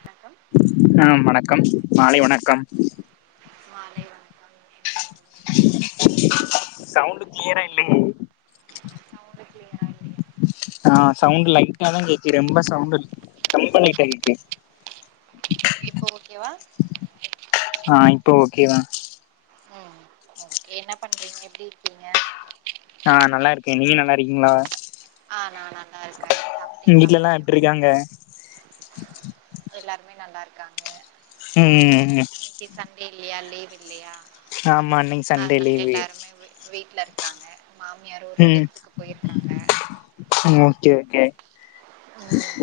வணக்கம் ஆ வணக்கம் மாலை வணக்கம் மாலை வணக்கம் என்ன பண்றீங்க எப்டி இருக்கீங்க சவுண்டு கிளியரா இல்லைங் சவுண்டு இல்லையா நீங்க ஆ சவுண்டு லைட்டா தா கேக்குது ரொம்ப சவுண்டு இல் ரொம்ப லைட்டா கேக்கு இப்போ ஓகேவா ஆ இப்போ ஓகேதா ம் ஓகே என்ன பண்றீங்க எப்டி இருக்கீங்க நா நல்லா இருக்கே நீங்க நல்லா இருக்கீங்ளா ஆ நா நல்லா இருக்கே சாப்ட்டீங்களா வீட்ல எல்லா மதியோ எப்டி இருக்காங்க எல்லாருமே நல்லா இருக்காங்க ம் ம் அங்க இன்னைக்கு சண்டே இல்லையா லீவு இல்லையா ஆமா இன்னைக்கு சண்டே லீவு வீட்டுல இருக்காங்க மாமியார் ஒரு டெத்துக்கு போயிருக்காங்க அம் ஓகே ஓகே ம்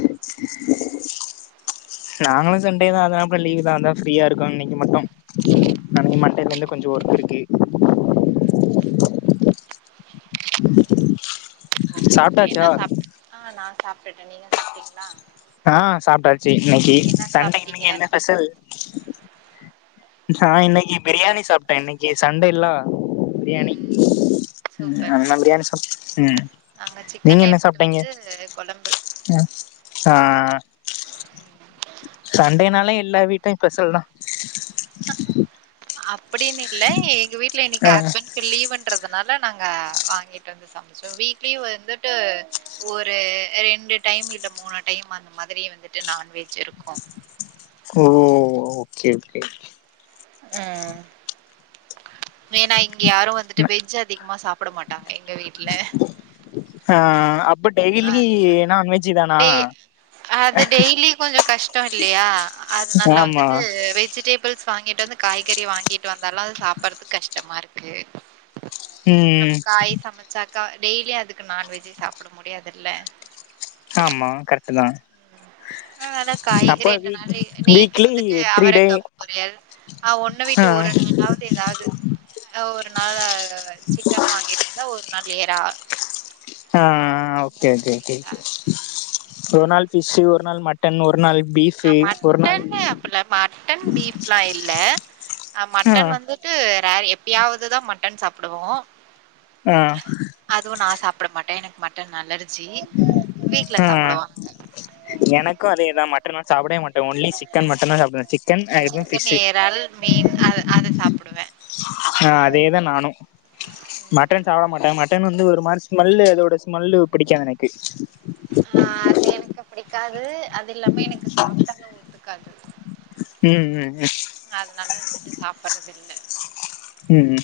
நாங்களு சண்டே தா அதுனாப்புல லீவுதா அதா ஃப்ரீயா இருக்குன் இன்னைக்கு மட்டும் நாளைக்கி மண்டேயில இருந்து கொஞ்சோ ஒர்க் இருக்கு ஓகே ஓகே சாப்ட்டாச்சா என்ன சாப்ட் ஆ நா சாப்டுட்டே நீங்க சாப்ட்டீங்ளா ஆ சாப்ட்டாச்சு இன்னைக்கி சண்டே சாப்ட்டீங்க இன்னைக்கி என்ன ஸ்பெசல் நா இன்னைக்கி பிரியாணி சாப்ட்டே இன்னைக்கி சண்டே இல்லா ம் பிரியாணி ம் ம் சூப்பர் அதெல்லா சூப்பர் பிரியாணி சாப் ம் நாங்க சிக்கன் எடுத்துட்டு வந்து கொழம்பு அ சார் சண்டேனால எல்லா வீட்டுலயு பெசல் தா அப்புடின்னு இல்ல எங்க வீட்டுல இன்னைக்கு ஆ ஹஸ்பண்ட் க்கு லீவுன்றதுனால நாங்க வாங்கிட்டு வந்து சமைச்சோ வீக்லி வந்துட்டு ஒரு ரெண்டு டைம் இல்ல மூணு டைம் அந்த மாதிரி வந்துட்டு நான்வெஜ் இருக்கு ஓ ஓ ஓகே ஓகே ம் வேன்னா இங்க யாரு வந்துட்டு வெஜ் அதிகமா சாப்புட மாட்டாங்க எங்க வீட்ல ஆ ஆ அப்ப டெய்லி அது நான்வெஜ்ஜு தானா கொஞ்சோ கஷ்டோ இல்லையா அதுனால ஆமா வந்துட்டு வெஜு டேபிள்ஸ் வாங்கிட்டு வந்து காய்கறிய வாங்கிட்டு வந்தாலு அது சாப்புறதுக்கு கஷ்டமா இருக்கு நம்ம ம் காய் சமைச்சாக்கா டெய்லியு அதுக்கு நான்வெஜ்ஜு சாப்புட முடியாதுல்ல ஆமா கரெக்ட்டு தா ஆ அதா காய்கறி அப்ப ரெண்டு வீக் நாள் நேத்து வீக்லி வந்துட்டு த்ரீ டே அவரைக்கா பொரியல் ஆ ஒன்னு ஆ விட்டு ஒரு நாள். தாவது எதாவது அ ஒரு நாளு சிக்கன் வாங்கிட்டு வந்தா ஒரு நாள் எறா அ அ அ அந்த ஓகே ஓகே மாதிரி ஓகே ஓகே. ஏதாவது ம் ஒரு நாள் ஃபிஷு ஒரு நாள் மட்டன் ஒரு நாள் அ பீஃபு ஒரு நாள் மட்டன்னு அப்பல மட்டன் பீஃப்லா இல்ல அ ஆ மட்டன் வந்து ட்டு ரே எப்பயாவ்துதா மட்டன் சாப்புடுவோ. அ. அதுவு நா சாப்பட மாட்டே எனக் மட்டன் அலர்ஜி வீட்ல ஆ சாப்புடுவாங்க. எனக்கு அதேதா மட்டன் நா சாப்படவே மாட்டே ஒன்லி சி கன் மட்டுந்தா சாப்டுவே சிக்கன் அ எப்மே சிக்கன், ஃபிஷு. இறால், மீன் அது அது சாப்டுவே ஆ அதேதா நானு. ம் மட்டன் சாப்பட மாட்டே மட்டன் வந்து ஒரு மாரி ஸ்மல்லு அதோட ஸ்மல்லு பிடிக்காது எனக்கு. ஆ அது எனக்கு பிடிக்காது. அது இல்லாம எனக்கு சாப்ட்டாலு ஒத்துக்காது. ம் ம் ம். ம் அதுனால வந்துட்டு சாப்பட்றது இல்ல. ம் ம்.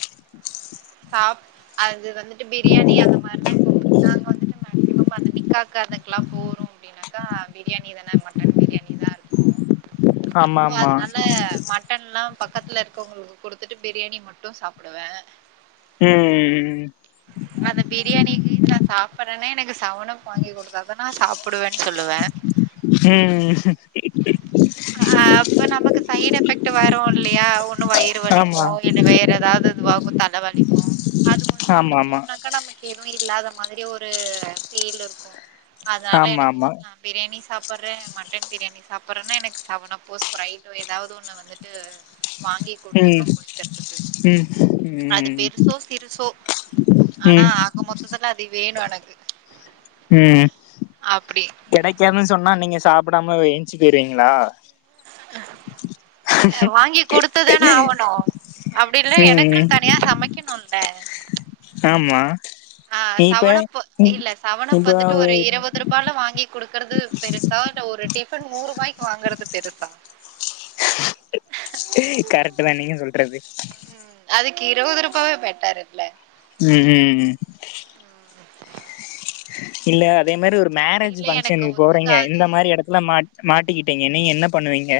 சாப் அது வந்து ட்டு பிரியாணி அந்த மார்லா இங்கும் நாங்க வந்துட்டு மேக்சிமம் அந்த நிக்காக்கு அதுக்லாம் போறோ அப்டின்னாக்கா பிரியாணிதான மட்டன் பிரியாணிதா இருக்கு. ம் ஆமா ஃபோ ஆமா அதுனால மட் ட்டன்ல்லா பக்கத்ல இருக்கவங்களுக்கு குடுத்துட்டு பிரியாணி மட்டு சாப்புடுவே. ம் ம். ம் ம். அந்த பிரியாணியகீது நா சாப்பட்றனா எனக்கு சவனப் வாங்கி குடுத்தாதா நா சாப்புடுவன் சொல்லுவே. ம் ம். அ அ அப்ப நமக்கு சைட் எஃபெக்ட் வரு இல்லையா ஒன்னு வயிறு வலிக்கு ஆமா இல்ல வேற எதாவது இது வ வு தலவலிக்கு அது கொஞ்சோ ஆமா ஆமா ஆமா குடிச்சம்னா க்கா நமக் எதுவு இல்லாத மாதிரி ஒரு ஃபீல் இருக்கு அதுனால எனக்கு ஆமா [inaudible] பிரியாணி சாப்பர்றே மட்டன் பிரியாணி சாப்பர்றன்னா எனக்கு சவனப்போ ஸ்ப்ரைடோ எதாவது ஒன்னு வந்துட்டு ட்டு வாங்கி குடுத்துர்ணு ம் குளிக்கறதுக்கு ம் அது ம் சோ சிறுசோ ஆனா ம் ஆக மொத்தத்துல அது வேணு எனக்கு. ம். அப்டி. கெடைக்காதுனு சொன்னா நீங்க சாப்படாம வ என்ச்சு போயிருவிங்ளா? அ அ வாங்கி குடுத்துதான ஆவணு அப்டி இல்னா ம் எனக்குன் தனியா சமைக்கணுல்ல. ஆமா. ஆ இப்ப சவனப்பு இல்ல சவனப் இப்ப வந்துட்டு ஒரு இரவ துருபால வாங்கி குடுக்கறது பெருசா இல்ல ஒரு டிஃபன் நூறுபாய்க்கு வாங்கறது பெருசா. கரெக்ட்டுதா நீங்க சொல்றது. ம் அதுக்கு இரவதுருபாவே பெட்டர் இல்ல. ம் ம் ம் ம். இல்ல அதே மாரி ஒரு அப்டி மேரேஜு இல்ல எனக்கு பங்க்ஷன்கு போறீங்க ஒத்துக்காது இந்த மாரி எடத்துல மாட் மாட்டிக்கிட்டீங்க நீங்க என்ன பண்ணுவீங்க?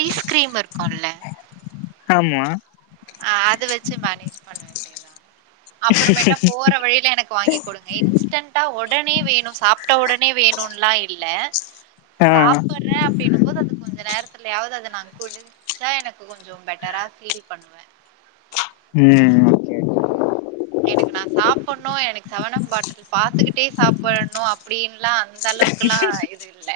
ஐஸ்கிரீம் இருக்கோல ஆமா அ அது வச்சு மேனேஜ் பண்ண வேண்டியதா அப்றோமேட்டா போற வழியில எனக்கு வாங்கி குடுங் இன்ஸ்டன்டா ஒடனே வேணு சாப்ட்ட ஒடனே வேணுன்ல்லா இல்ல ஆ சாப்புற அப்டின்னும் போது அது கொஞ்ச நேரத்துலயாவ்து அத நா குடிச்சா எனக்கு கொஞ்சொ பெட்டரா ஃபீல் பண்வே ம் எனக்கு நா சாப்புன்னோ எனக்கு சவணப் பாட்டில் பாத்துக்கிட்டே சாப் பன்னோ அப்டின்லா அந்த அளவுக்குல்லா இது இல்ல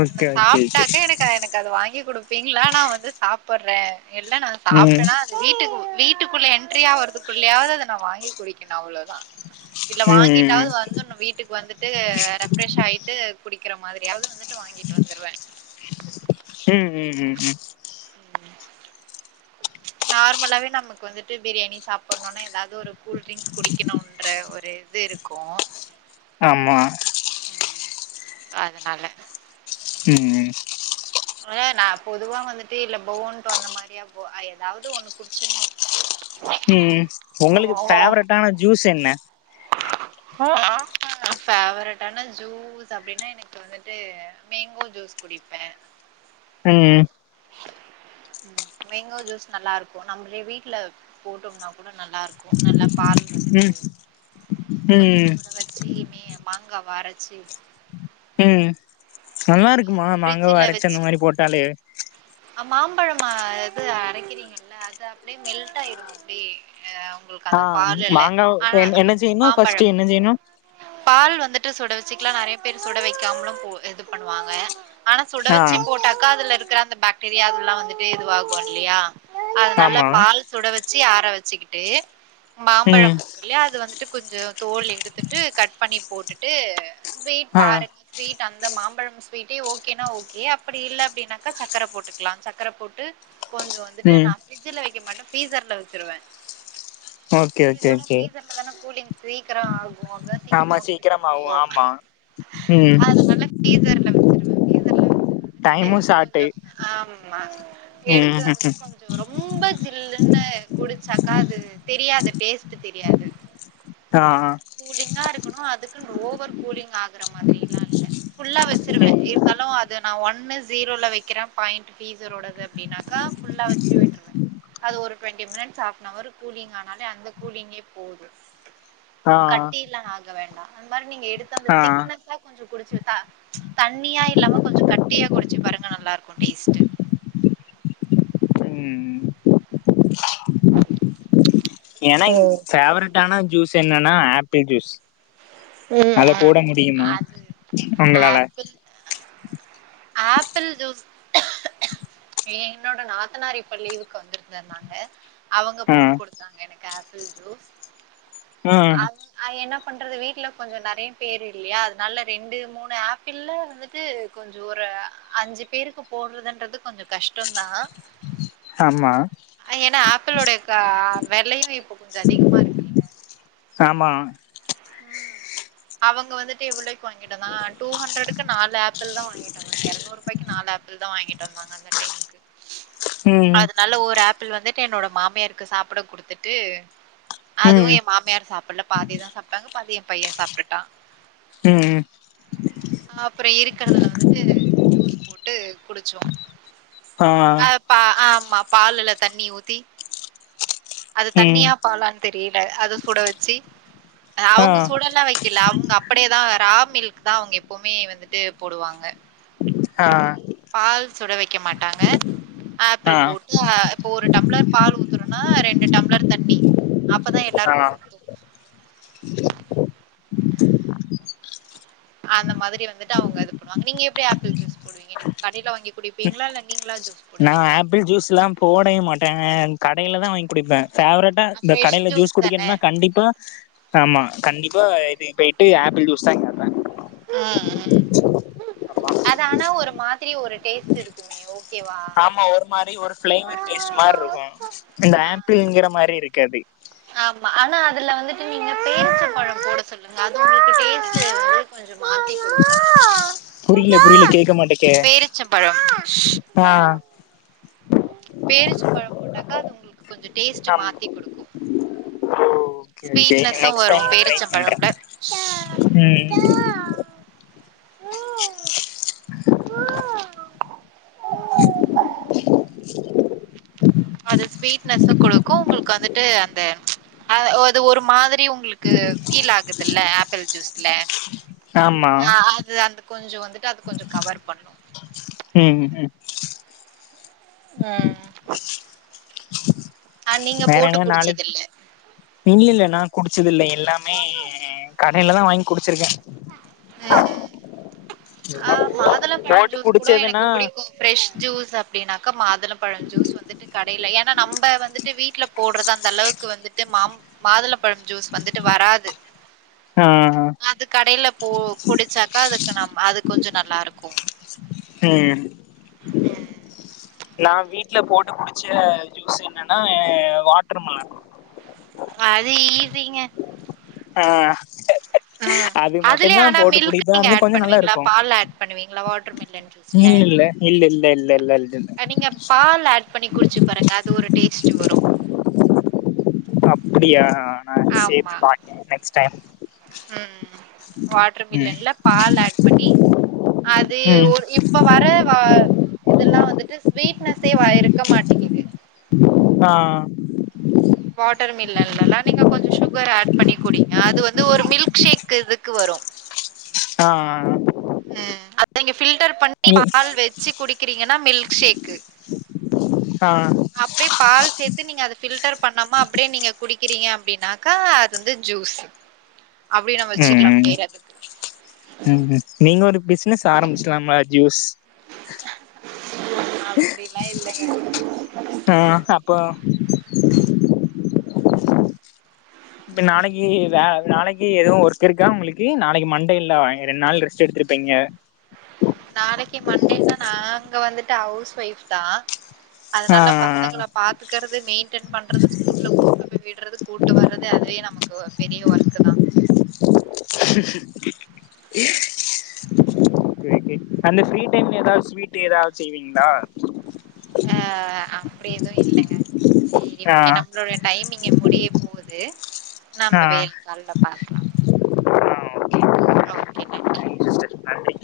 ஓகே ஓகே ஓகே ஓகே சாப்டாக்கா எனக்கு எனக்கு க்கு அத வாங்கி குடுப்பீங்ளா நா வந்து சாப்புட்றே இல்ல நா ம் சாப்ட்டேனா வீட்டுக்கு வீட்டுக்குள்ள என்ட்ரியா வறதுக்குள்ளயாவ்து அத நா வாங்கி குடிக்கினு அவ்ளோதா இல்ல ம் ம் வாங்கிட்டாவ்து வந்துர்னு ஒ வீட்டுக்கு வந்துட்டு ரெஃப்ரெஷ் ஆயிட்டு குடிக்கிற மாதிரியாவ்து வந்துட்டு வாங்கிட்டு வந்துருவ ம் ம் ம் ம் நார்மலாவே நமக்கு வந்துட்டு பிரியாணி சாப்புணுன்னா எதாவ்து ஒரு கூல் டிரிங்க்ஸ் குடிக்கிணோன்ற ஒரு இது இருக்கூ ஆமா ஸோ அதனால ம் நா பொதுவா வந்துட்டு இல்ல பவோன்ட்டோ அந்த மாதிரியா போ எதாவ்து ஒண்ணு குடிச்சிட்ணு ம் ஒங்களுக்கு ஃபேவரட்டான ஜூஸ் என்ன [unintelligible] ஃபேவரட்டானா ஜூஸ் அப்டின்னா எனக்கு வந்துட்டு மேங்கோ ஜூஸ் குடிப்பே ம் ம் மேங்கோ ஜூஸ் நல்லா இருக்கூ நம்மளே வீட்ல போட்டோம்னா கூட நல்லா இருக்கூ நல்லா பால் வந்துட்டு ம் கொஞ்சொ ம் சுட வச்சி சி மே மாங்காவ அரச்சி ம் நல்லாருக்குமா அது மாங்காவ ஃப்ரிட்ஜ்ல அரச்சி அந்த வச்சு மாரி போட்டாலே அ மாம்பழமா அது அரைக்கிறீங்கல்ல அது அப்டியே மெல்ட் ஆயிடு அப்டியே அவுங்களுக்கு ஆ அந்த பாலுல மாங்காவ ஆனா என் என்ன செய்யணு ஃபர்ஸ்ட் மாம்பழம் என்ன செய்யணு பால் வந்துட்டு சுட வச்சுக்லா நறைய பேர் சுட வைக்காமலும் போ இது பண்ணுவாங்க ஆனா சுட ஆ வச்சு போட்டாக்கா அதுல இருக்கிற அந்த பாக்டீரியால்லா வந்துட்டு இதுவா கோ இல்லயா அது நல்ல ஆமா பால் சுட வச்சி ஆற வச்சிக்கிட்டு மாம்பழம் ம் வந் இல்லையா அது வந்துட்டு கொஞ்சொ தோல் எடுத்துட்டு கட் பண்ணி போட்டுட்டு ஸ்வீட் ஆ பாருங்க ஸ்வீட் அந்த மாம்பழம் ஸ்வீடே ஓகேனா ஓகே அப்படி இல்ல அப்படினாக்கா சக் க்கர போட்டுக்லா சக்கர போட்டு கொஞ்சொ வந்துட்டு ம் நா பிரிட்ஜில் வைக்க மாட்டே ஃப்ரீசர்ல வச்சுருவே ஓகே ஃப்ரிட்ஜ ஓகே விட ஓகே ஃப்ரீசர்ல தான கூலிங் சீக்கிரொ ஆகு அதா சீக்கிரமா கூ சீக்கிறமாவு ஆமா ம் ஃபீரீசர்ல வச்சிருவ ஃபீரீசர்ல வச் டைமு சாட்டு ஆமா எடுத்து வந்துட்டு கொஞ்சோ ரொம்ப ஜில்லுன்னு குடிச்சாக்கா அது தெரியாது டேஸ்டு தெரியாது ஆ கூலிங்கா இருக்கணோ அதுக்கு ஓவர் கூலிங் ஆகுற மாதிரி எல்லா இல்ல ஃபுல்லா வச்சுருவ இருந்தாலு அது நான் ஒன்னு ஜீரோல வக்கிற பாயிண்ட் ப்ரீஸ்ரோடது அப்டின்னா கா ஃபுல்லா வெச்சு விட்ருவ அது ஒரு டுவெண்ட்டி மினிட்ஸ் ஆஃப்னவர் கூலிங் ஆனாலே அந்த கூலிங்கே போது ஆ கட்டிலா ஆக வேண்டா அந்த மாரி நீங்க எடுத்த அந்த ஆ திக்னஸா கொஞ்சோ குடிச்சு தா தண்ணியா இல்லாம கொஞ்சோ கட்டியா குடிச்சு பாருங்க நல்லா இருக்கோ டேஸ்ட்டு ம் ஏனா ஓ ஃபேவரட்டான ஜூஸ் என்னன்னா ஆப்பிள் ஜூஸ் ம் அத ம் போட முடி முடிமா அது உங்களால ஆப்பிள் ஆப்பிள் ஜூஸ் என்னோட நாத்தனார் இப்ப லீவுக்கு வந்திருந்தாங்க அவுங்க ஆ போட்டு குடுத்தாங்க எனக்கு ஆப்பிள் ஜூஸ் ம் அது என்ன பண்றது வீட்ல கொஞ்ச நெறைய பேர் இல்லையா அதனால ரெண்டு மூணு ஆப்பிள்ல வந்து கொஞ்சோ ஒரு அஞ்சு பேருக்கு போட்றதுன்றது கொஞ்சோ கஷ்டோ தா ஆமா ஏன்னா ஆப்பிளோடைய வெலையு இப்ப கொஞ்ச அதிகமா இருக்கு ஆமா ம் அவுங்க வந்துட்டு இவ்ளோக்கு வாங்கிட்ட வந்தாங்க டூ ஹண்ட்ரடுக்கு நாலு ஆப்பிள் தா வாங்கிட்டு வந்தாங்க இறநூறு ரூபாய்க்கு நாலு ஆப்பிள் தா வாங்கிட்டு வந்தாங்க அந்த டைமுக்கு ம் அதனால ஒரு ஆப்பிள் வந்துட்டு என்னோட மாமியாருக்கு சாப்பட குடுத்துட்டு அதுவு ம் என் மாமியார் சாப்பட்ல பாதிதா சாப்ட்டாங்க பாதி என் பையன் சாப்டுட்டா ம் ம் அப்ற இருக்குறதுல வந்துட்டு ஜூஸ் போட்டு குடிச்சோ ஆ ஆ ஆமா பாலுல தண்ணி ஊத்தி அது ம் தண்ணியா பாலான் தெரில அத சுட வச்சு ஆ அவுங்க சுடெல்லா வைக் கில அவுங்க அப்டியேதா ரா மில்க் தா அவுங்க எப்போமே வந்துட்டு போடுவாங்க ஆ பால் சுட வெக்க மாட்டாங்க ஆப்பிள் ஆ போட்டு இப்போ ஒரு டம்ளர் பால் ஊத்துறோனா ரெண்டு டம்ளர் தண்ணி அப்பதா எல்லாருக்கு ஆ பத்து அந்த மாதிரி வந்துட்டு அவுங்க அது பண்ணுவாங்க நீங்க எப்டி ஆப்பிள் ஜூஸ் போடுவீங்க நீங்க கடைல வாங்கி குடிப் பீங்ளா இல்ல நீங்ளா நா ஆப்பிள் ஜூஸ்லா போடவே மாட்ட கடையில தா வாங்கி குடிப்ப ஃபேவரட்டா இந்த ஃப்ரெஷ் கடையில ஜூஸ் தானே குடிக்கணுனா கண்டிப்பா ஆமா கண்டிப்பா இது போயிட்டு ஆப்பிள் ஜூஸ் தா கேப்ப ம் ம் அது ஆனா ஒரு மாதிரி ஒரு டேஸ்ட் இருக்குமே ஓகேவா ஆமா ஒரு மாரி ஒரு மார் இருக்கு இந்த ஆ ஆப்பிள்ங்கிற மாரி இருக்காது ஆமா ஆனா அதுல வந்துட்டு நீங்க பேரிசப் பழம் போட சொல்லுங்க அது உங்களுக்கு டேஸ்ட்டு கொஞ்ச மாத்தி குடுக்கு கேக்க மாட்டகே பேரிச்சம்பழம் ஆ பேரிச்சம் பழம் போட்டாக்கா அது உங்ளுக்கு கொஞ்சோ டேஸ்டு ஆம் மாத்தி குடுக்கு ஓகே ஓகே ஸ்வீட்னஸு நெக்ஸ்ட் வரு டைம் நா ட்ரை பண்றே பேரிச்சம்பழம்ல ம் அது ஸ்வீட்னஸு குடுக்கு உங்ளுக்கு வந்துட்டு அந்த அ அது ஒரு மாதிரி உங்களுக்கு பீல் ஆகுதுல்ல ஆப்பிள் ஜூஸ்ல ஆமா ஆ அது அந்த கொஞ்சோ வந்துட்டு அது கொஞ்சோ கவர் பண்ணு ம் ம் ம் ஆ நீங்க வேற போட்டு எங்க நாளைக் குடிச்சதில்ல இல்ல இல்ல நா குடிச்சது இல்ல நா குடிச்சது இல்ல எல்லாமே கடையிலதா வாங்கி குடிச்சிருக்கே ம் ஆ மாதுள பழம் போட்டு ஜூஸ் கூட குடிச்சதுன்னா எனக்கு புடிக்கு ப்ரெஷ் ஜூஸ் அப்படின்னாக்கா மாதுளப்பழம் ஜூஸ் வந்துட்டு கடையில ஏன்னா நம்ம வந்துட்டு வீட்ல போட்றது அந்த அளவுக்கு வந்து மா மாதுளம்பழம் ஜூஸ் வந்துட்டு வராது ஆ அது கடையில போ குடிச்சாக்கா அதுக்கு நம் அது கொஞ்சோ நல்லா இருக்கு ம் ம் நா வீட்ல போட்டு குடிச்ச ஜூஸ் என்னன்னா வாட்ருமெலன் அது ஈசிங்க அ ம் அது அதுலயே மட்டுதா ஆனா போட்டு மில்க் குடிப்ப ஆன நீங்க அது ஆட் கொஞ்சோ நல்லா பண்ணுவீங்களா இருக்கு பால்ல ஆட் பண்ணுவீங்களா வாட்டர் மில்லன் ஜூஸ்ல இல்லல்ல இல்ல இல்ல இல்ல இல்ல இல் இல் அ நீங்க பால் ஆட் பண்ணி குடிச்சு பாருங்க அது ஒரு டேஸ்ட்டு வரு அப்புடியா நா ஆமா சேத்து பாக்கே நெக்ஸ்ட் டைம் ம் வாட்டர் ம் மில்லன்ல பால் ஆட் பண்ணி அது ம் இப்போ வர வ இதுல்லா வந்துட்டு ஸ்வீட்னஸே வ இருக்க மாட்டேங்குது அ வாட்டர் மில்லன்லல்லா நீங்க கொஞ்சோ சுகர் ஆட் பண்ணி குடிங்க அது வந்து ஒரு மில்க் ஷேக் இதுக்கு வரு அ அ ம் அப்ப நீங்க பில்டர் பண்ணி நீ பால் வச்சு குடிக்குறீங்கன்னா மில்க் ஷேக்கு அ அப்டியே பால் சேத்து நீங்க அது பில் பில்டர் பண்ணாம அப்டியே நீங்க குடிக்கிறீங்க அப்படினாக்கா அது வந்து ஜூஸ் அப்டி நம்ம வச்சுக்கலா ம் பேர் அதுக்கு ம் நீங்க ஒரு பிசினஸ் ஆரம்பிச்சிட்லாம ஜூஸ் அப்டிலா இல்லங்க அ ப்பா இப்ப நாளைக்கு வே நாளைக்கு எதுவு ஒர்க் இருக்கா உங்களுக்கு நாளைக்கு மண்டே இல்ல ரெண்டு நாள் ரெஸ்ட் எடுத்திருப்பீங்க நாளைக்கு மண்டேன்னா நாங்க வந்துட்டு ஹவுஸ் ஒயிஃப் தா அதனால ஆ பசங்கள பாத்துக்கறது மெயின்டெய்ன் பண்றது ஸ்கூல்ல கூ ட்டு போய் விட்றது கூட்டு வர்றது அதுவே நமக்கு பெரிய ஒர்க்கு தா [unintelligible] இ அந்த ஃப்ரீ டைம்ல எதாச்சு வீட்டே எதாச்சு செய்வீங்ளா அ அப்டி எதுவு இல்லங்க சேரி ஆ ஓகே நம் என்னுடைய டைமிங்க முடிய போகுது ஆ ஆ நம்ம வேலை கால்ல பாக்லாம் ஓகே நன்றி ஓகே சிஸ்டர் நன்றி